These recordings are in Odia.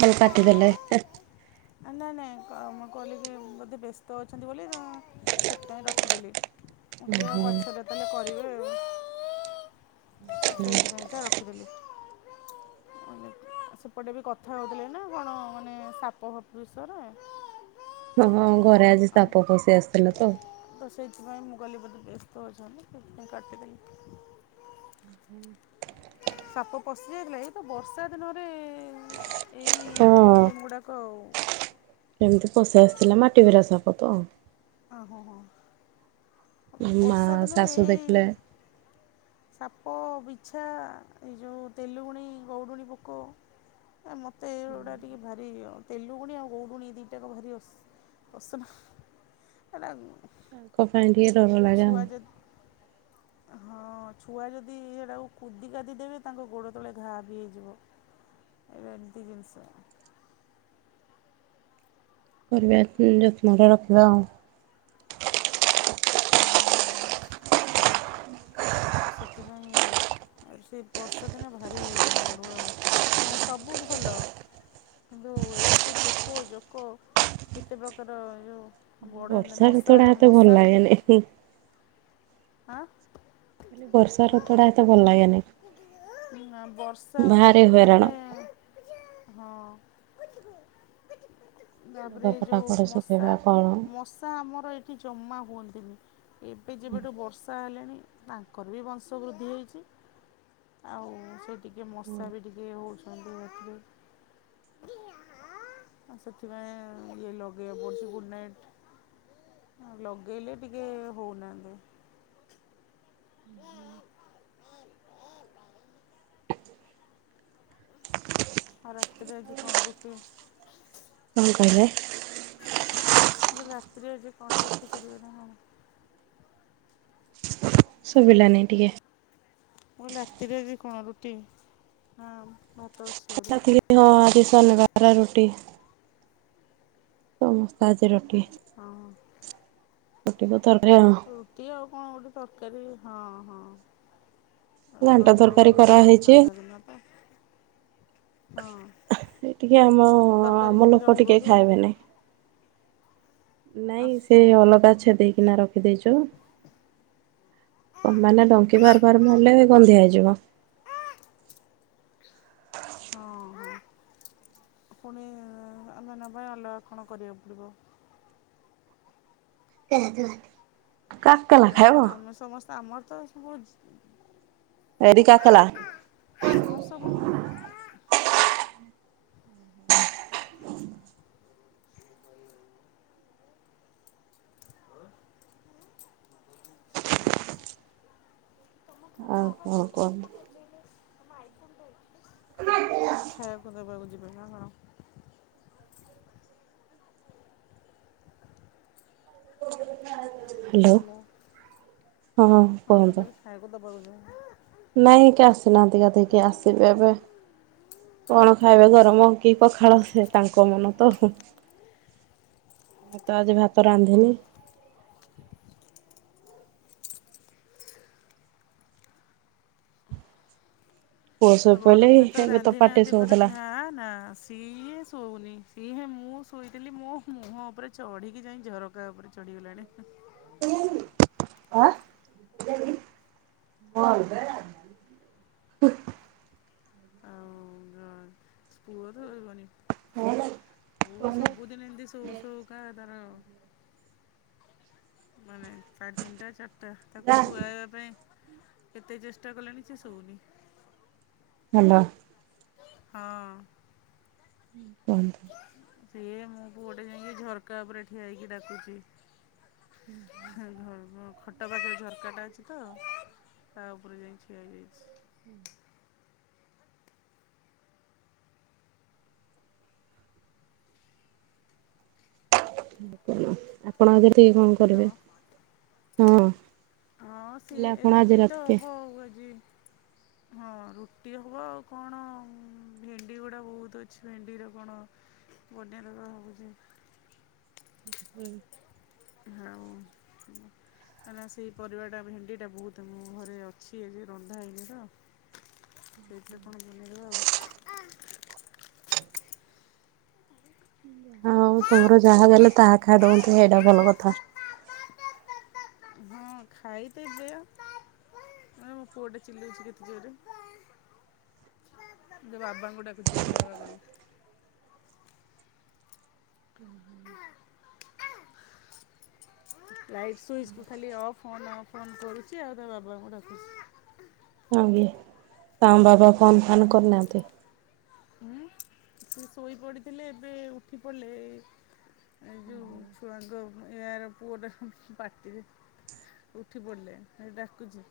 କଲ୍ କାଟିଦେଲେ [unintelligible] ଆ ନାଇଁ-ନାଇଁ କ ମୁଁ କହିଲି କି ବୋଧେ ବ୍ୟସ୍ତ ଅଛନ୍ତି ବୋଲି ତ ସେଥିପାଇଁ ରଖିଦେଲି। ମୁଁ କଇଲି ଆଉ ପଛେରେ [unintelligible] କରିବେ ସେଇଥିପାଇଁକା ରଖିଦେଲି। ଗୋଟେ ବି କଥା ହେଉଥିଲେ ନା କଣ ମାନେ ସାପ ଫାପ ବିଷୟରେ। ହଁଁ-ହଁ ଘରେ ଆଜି ସାପ ପଶି ଆସିଥିଲା ତ। ତ ସେଇଥିପାଇଁ ମୁଁ କଇଲି ବୋଧେ ବ୍ୟସ୍ତ ଅଛନ୍ତି ସେଥିପାଇଁ କାଟିଦେଲି। ହୁଁ ସାପ ପଶିଯାଇଥିଲା ଏଇ ତ ବର୍ଷା ଦିନରେ ଏଇ ପ୍ରୋବ୍ଲେମ୍ ଗୁଡ଼ାକ ଆଉ। ସେମ୍ତି ପଶି ଆସିଥିଲା ମାଟି [unintelligible] ସାପ ତ। [unintelligible] [unintelligible] ମା ବର୍ଷା ଦିନରେ ଶାଶୁ ଏଇ ଦେଖିଲେ ସାପ ବିଛା ଏଇ ଯୋଉ ତେଲୁଗୁଣି ଗଉଡ଼ୁଣି ପୋକ ଆ ମୋତ ଏୁଗୁଡ଼ା ଟିକେ ଭାରି ତେଲୁଗୁଣି ଆଉ ଗଉଡ଼ୁଣି ଏଇ ଦିଟାକ ଭାରି ଅ ଅସନା [unintelligible] ତାଙ୍କ ପାଇଁ ଟିକେ ଡର। କି ଲାଗେ ଆଉ। ଛୁଆ ଯ ହଁ, ଛୁଆ ଯଦି ସେଇଟାକୁ କୁଦି କାଦି ଦେବେ ତାଙ୍କ ଗୋଡ଼ ତଳେ ଘା ବି ହେଇଯିବ। ଏବେ ଏମ୍ତି ଜିନଷ। କରିବା ଯତ୍ନରେ ରଖିବା ଆଉ। ହଁ ତ ସେଥିପାଇଁ ସେ ବର୍ଷା ଦିନେ ଭାରି ଅଡ଼ୁଆ ଆଉ। ମାନେ ସବୁ ଭଲ। କିନ୍ତୁ ଏଇ ଯୋଉ ପୋକ ଜୋକ କେତେ ପ୍ରକାର ଏଯୋଉ ବଢ଼ନ୍ତି ବର୍ଷା ଋତୁଟା ମଶାର ଏତେ ଭଲ ମଶା ବି, ଲାଗେନି। ଖାଲି ଆଁ [unintelligible] ବର୍ଷା ଋତୁ ଟା ଏତେ ଭଲ୍ ଲାଗେନି। ନାଁ ବର୍ଷା ଭାରି ହଇରାଣ। ତାପରେ ହଁ। ତାପରେ ଲୁଗାପଟା ଏଯୋଉ କୁଆଡେ ଶୁଖେଇବା କଣ ମଶା-ମଶା ଆମର ଏ କି ଜମା ହୁଅନ୍ତିନି, ଏବେ ଯେବେଠୁ ବର୍ଷା ହେଲାଣି ତାଙ୍କର ବି ବଂଶ ବୃଦ୍ଧି ହେଇଚି, ଆଉ ସେ ଟିକେ ମଶା ବି ଟି କେ ହଉଛନ୍ତି ରାତିରେ। [inaudible] ଆଉ ସେଥିପାଇଁ ଇଏ ଲଗେଇବାକୁ ପଡ଼ୁଛି ଗୁଡ଼୍ ନାଇଟ୍। ଆଉ ଲଗେଇଲେ ଟିକେ ହଉନାହାନ୍ତି। ହୁଁ-ହୁଁ। ଆଉ ରାତିରେ ଆଜି କଣ ରୁଟି? କଣ କହିବେ? ମୁଁ କହିଲି ରାତିରେ ଆଜି କଣ ରୁଟି କରିବେ ନା କଣ? ଶୁଭିଲାନି ଟିକେ। ମୁଁ କହିଲି ରାତିରେ ଆଜି କଣ ରୁଟି ନା ଭାତ ଅଛି ବୋଲି [unintelligible] ହଁ ଆଜି ଶନିବାର ରୁଟି ସମସ୍ତେ ଆଜି ରୁଟି। ହଁ। ରୁଟି କୁ ତରକାରୀ ଆଉ। ରୁଟି ଆଉ କଣ ଗୋଟେ ତରକାରୀ ହଁ ହଁ। ଘାଣ୍ଟ କରିଦେଲେ ତରକାରୀ ଗଲା ଆଉ କରାହେଇଛି। ସାଧା ଦିନ ତ ହଁ। ସେ ଟିକେ ଆମ ତରକାରୀ ଆମ ଯଦି ଲୋକ ରହିବ ଟିକେ ବି ଖାଇବେନି। ନାଇଁ ସେ ଅଲଗା ଅଛା ଦେଇକିନା ରଖିଦେଇଛୁ। କ ମାନେ ଡଙ୍କି ବାରବାର ମାରିଲେ ଗନ୍ଧିଆ ହେଇଯିବ। ହଁ ପୁଣି ଆମେ ନେବା ଅଲଗା କଣ କରିବାକୁ ପଡ଼ିବ। [inaudible] କା କା ଆମେ ସମସ୍ତେ ଆମର ତ ସବୁ ହେରି କାକଲା। ମୋର ସବୁ [unintelligible] [inaudible] ତମ [unintelligible] ଭାଇ [unintelligible] ଖାଇବାକୁ ଦେବାକୁ ଯିବେ ନା କଣ। [inaudible] ହ୍ୟାଲୋ ହଁ ମୁଁ କହିଲେ ଖାଇକୁ ଦବାକୁ ଯିବେ। ନାଇଁ କିଏ ଆସିନାହାନ୍ତି ଗାଧେଇକି ଆସିବେ ଏବେ। କଣ ଖାଇବେ ଗରମ କି ପଖାଳ ସେ ତାଙ୍କ ମନ ତ। ମୁଁ ତ ଆଜି ଭାତ ରାନ୍ଧିନି। ପୁଅ ତ ଶୋଇପଇଲେ ଗରମ ଭାତ ଏବେ ତ ରାନ୍ଧି ପାଟି ନାହନ୍ତି ପରା ଶୋଉଥିଲା। ନା ନା ସ୍ ସିଏ ଶୋଉନି ସିଏ ମୁଁ ଶୋଇଥିଲି ମୋ ମୁହଁ ଉପରେ ଚଢ଼ିକି ଯାଇ ଝରକା ଉପରେ ଚଢି ଗଲାଣି। [inaudible] ଆଉ [unintelligible] [unintelligible] ପୁଅ ସବୁଦିନ ଏମିତି ସୋଉ ସୋଉକା ତାର ମାନେ ସାଢେ ତିନିଟା ଚାରିଟା ତାକୁ ଶୁଆଇବା ପାଇଁ କେତେ ଚେଷ୍ଟା କଲାଣି ସେ ସୋଉନି। ହ୍ୟାଲୋ। ହଁ। କୁହନ୍ତୁ। ସିଏ ମୋ ପୁଅଟା ଯାଇଁକି‌ ଝରକା ଉପରେ ଠିଆ ହେଇକି ଡାକୁଚି। [unintelligible] ଟ ପାଖେରେ ଝରକାଟା ଅଛିତ ତା ଉପରେ ଯାଇିଁକି ଠିଆହେଇଯାଇଚି। ହୁଁ ଆଉ କଣ ଆପଣ ଆଗରେ [inaudible] ହ୍ୟାଲୋ କରିବେ ହଁ। ହଁ ସି କହିଲେ ଏ ଆପଣ ଆଜି ରୁଟି ତ ରାତିକେ ହବ ଆଉ ଆଜି। ହଁ ରୁଟି ହବ ଆଉ କଣ ଭେଣ୍ଡି ଗୁଡା ବହୁତ୍ ଅଛି ଭେଣ୍ଡିର କଣ ବନେଇଦବା ଭାବୁଚି। ହୁଁ। ହଉ କୁଅ। କାହିଁନା ସେଇ ପରିବାଟା ଭେଣ୍ଡି ଟା ବହୁତ୍ ମୁଁ ଘରେ ଅଛି ଏଯାଏଁ ରନ୍ଧା ହେଇନି ତ। ସେଇଥିରେ କଣ ବନେଇଦବା ଆଉ। ଆଉ ତମର ଯାହା ଦେଲେ ତାହା ଖାଇଦଅନ୍ତି ହେଇଟା ଭଲକଥା। ହଁ ଖାଇଦେବେ ଅନା ମୋ ପୁଅଟା ଚିଲୋଉଚି କେତେ ଜୋରେ। ତା ବାବାଙ୍କୁ ଡାକୁଚି ବାବା ବାବା କରିକି। ହୁଁ ହୁଁ। ଲାଇଟ୍ ସୁଇଚ୍ କୁ ଖାଲି ଅଫ୍ ଅନ୍ ଅଫ୍ ଫନ୍ କରୁଚି ଆଉ ତା ବାବାଙ୍କୁ ଡାକୁଚି। ହଁ କି, ତାଙ୍କ ବାବା ଫୋନ ଫାନ୍ କରିନାହାନ୍ତି? ଉଁ ସେ ଶୋଇ ପଡିଥିଲେ ଏବେ ଉଠି ପଡିଲେ ଏ ଏଇ ଯୋଉ ଛୁଆଙ୍କ ମ ଏଆର ପୁଅଟାର କି ପାଟିରେ ଉଠି ପଡିଲେ ହେଇ ଡାକୁଚି।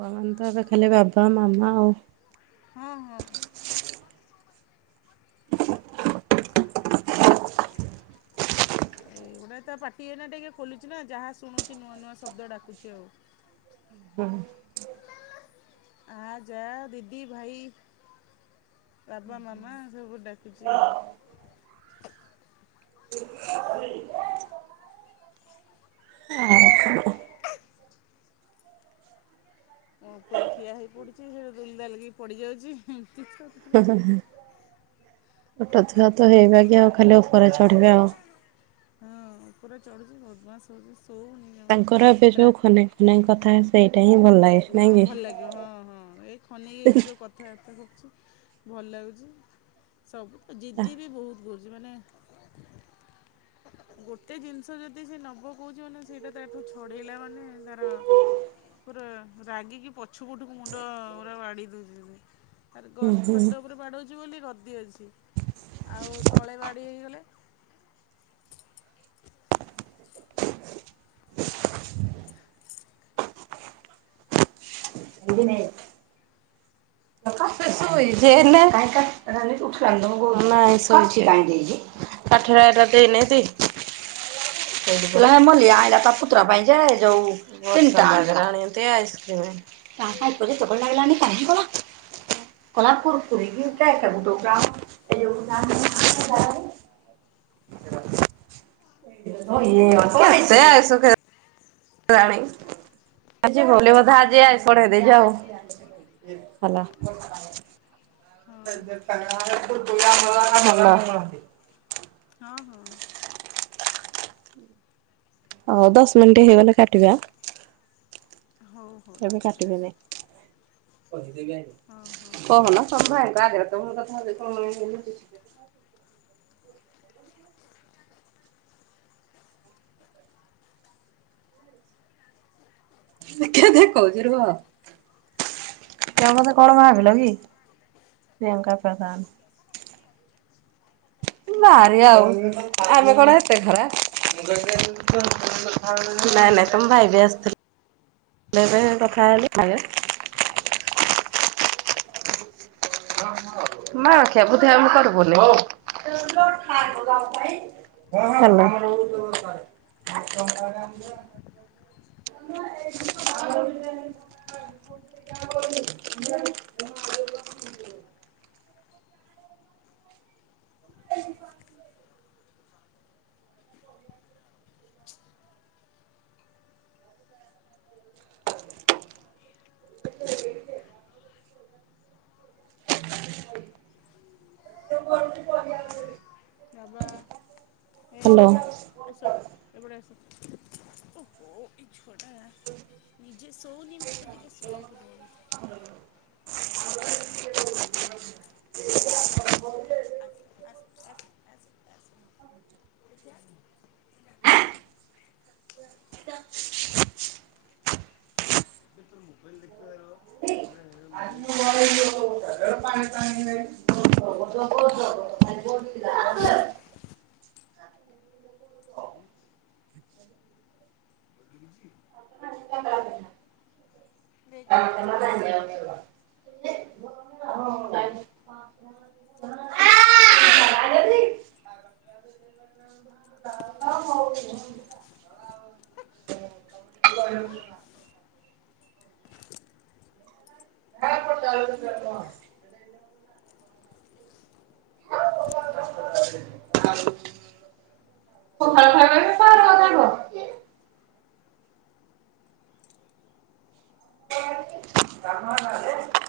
ଛୁଆ ମାନେତ ଏବେ ଖାଲି ବାବା ମାମା ଆଉ। ହଁ ହଁ। ଏଇଗୁଡା ତା ପାଟି ଏଇନା ଟିକେ ଖୋଲୁଚି ନା ଯାହା ଶୁଣୁଚି ନୂଆ ନୂଆ ଶବ୍ଦ ଡାକୁଚି ଆଉ। ହୁଁ। ଆ ଯା ଦିଦି ଭାଇ ବାବା ମାମା ସବୁ ଡାକୁଚି ଆଉ। [unintelligible] ଆଉ କଣ। ଅଁ ଉପରେ ଠିଆ ହେଇ ପଡୁଚି ହେଠୁ ଦୁଲ୍ ଦାଲକି ପଡିଯାଉଚି ଏମତି ତ ଆଉ। ତାର ହେଁ ହେଁ ହେଁ ଛୋଟ ଛୁଆ ତ ହେଇ ବାଗିଆ ଆଉ ଖାଲି ଓପରେ ଚଢିବେ ଆଉ। ହଁ ଉପରେ ଚଢୁଚି ବଦମାସ୍ ହଉଚି ଶୋଉନି। ଜମା ତାଙ୍କର ଏବେ ରା ଯୋଉ ଖନେଇ ଖନେଇ କଥା ସେଇଟା ହିଁ ଭଲ ଲାଗେ। ହଁ ନାଇଁ କି ଭଲ ଲାଗିବ ହଁ ହଁ ଏଇ ଖନେଇକି ଏବେ ଯୋଉ କଥ୍ ଥାବାର୍ତା କରୁଚି ଭଲ ଲାଗୁଚି ସବୁତ ଜିଦି ବି ବହୁତ୍ କରୁ ଚି ମାନେ ଗୋଟେ ଜିନିଷ ଯଦି ସେ ନବ କହୁଚି ମାନେ ସେଇଟା ତାଠୁ ଛଡେଇଲା ମାନେ ତାର ପୁରା ରାଗିକି ପ ଛୁଠୁକୁ ମୁଣ୍ଡ ପୁରା ବାଡେଇ ଦଉଚି। ଆରେ ଗଦ୍-ଖଟ ଉପରେ ବାଡୋଉଚି ବୋଲି ଗଦି ଅଛି ଛି ଆଉ ତଳେ ବାଡେଇ ହେଇଗଲେ! [inaudible] ଶୁଭୁନି। [unintelligible] ପାଠର ଏଟା ଦେଇନାହାନ୍ତି। [unintelligible] କାହା ପରେ ସବଳ ଲାଗିଲଣି କାହିଁ ପରା। କୋଲାପର [unintelligible] [unintelligible] [unintelligible] ଭଲ। ହଁ [inaudible] ହଁ ହଁ। ହଉ ଦଶ ମିଣ୍ଟି ହେଇଗଲେ କାଟିବା। ହଁ। ଏବେ କାଟିବେ ନାଇ। ହଁ ହଁ। କହୁନ ତମ ଭାଇ ଙ୍କ ଆଗରେ [unintelligible] ହ ଦେଖେ ଦେଖଉଚି ରୁହ। ତମେ ମତେ କଣ ଭାବିଲ କି ପ୍ରିୟଙ୍କା ପ୍ରଧାନ। ଭାରି ଆଉ ଆମେ କଣ ଏତେ ଖରାପ। ନାଇଁ ନାଇଁ ତମ ଭାଇ ବି ଆସିଥିଲେ ଏବେ କଥା ହେଲି [inaudible] ମା ଆଖିଆ [unintelligible] ହାଲୋ। ଆ [inaudible] [inaudible] [inaudible] [inaudible] ବାବା ଏଇ ବାବା ଆସ। ଏପଟେ ଆସ ଓହୋ। ଛୁଆ ଟା ନିଜେ ଶଉନି ମତେ ଟିକେ ଶୋଏଆକୁ ଦଉନି। [unintelligible] ଆସ ଆସ ଆସ ଆସ ଆସ ଏଇ [unintelligible] ସେ ତୋର ମୋବାଇଲ। ରିପେଆର। ହଁ [unintelligible] [unintelligible] ପାଣି ପାଣି [unintelligible] [unintelligible] ଦେ କ୍ଲିପ୍ ଦେ [unintelligible] କି ଲଗେଇବା। ହଁ ହଉ। ଜ [inaudible] [unintelligible] [unintelligible] ଆଉ। [unintelligible] [unintelligible]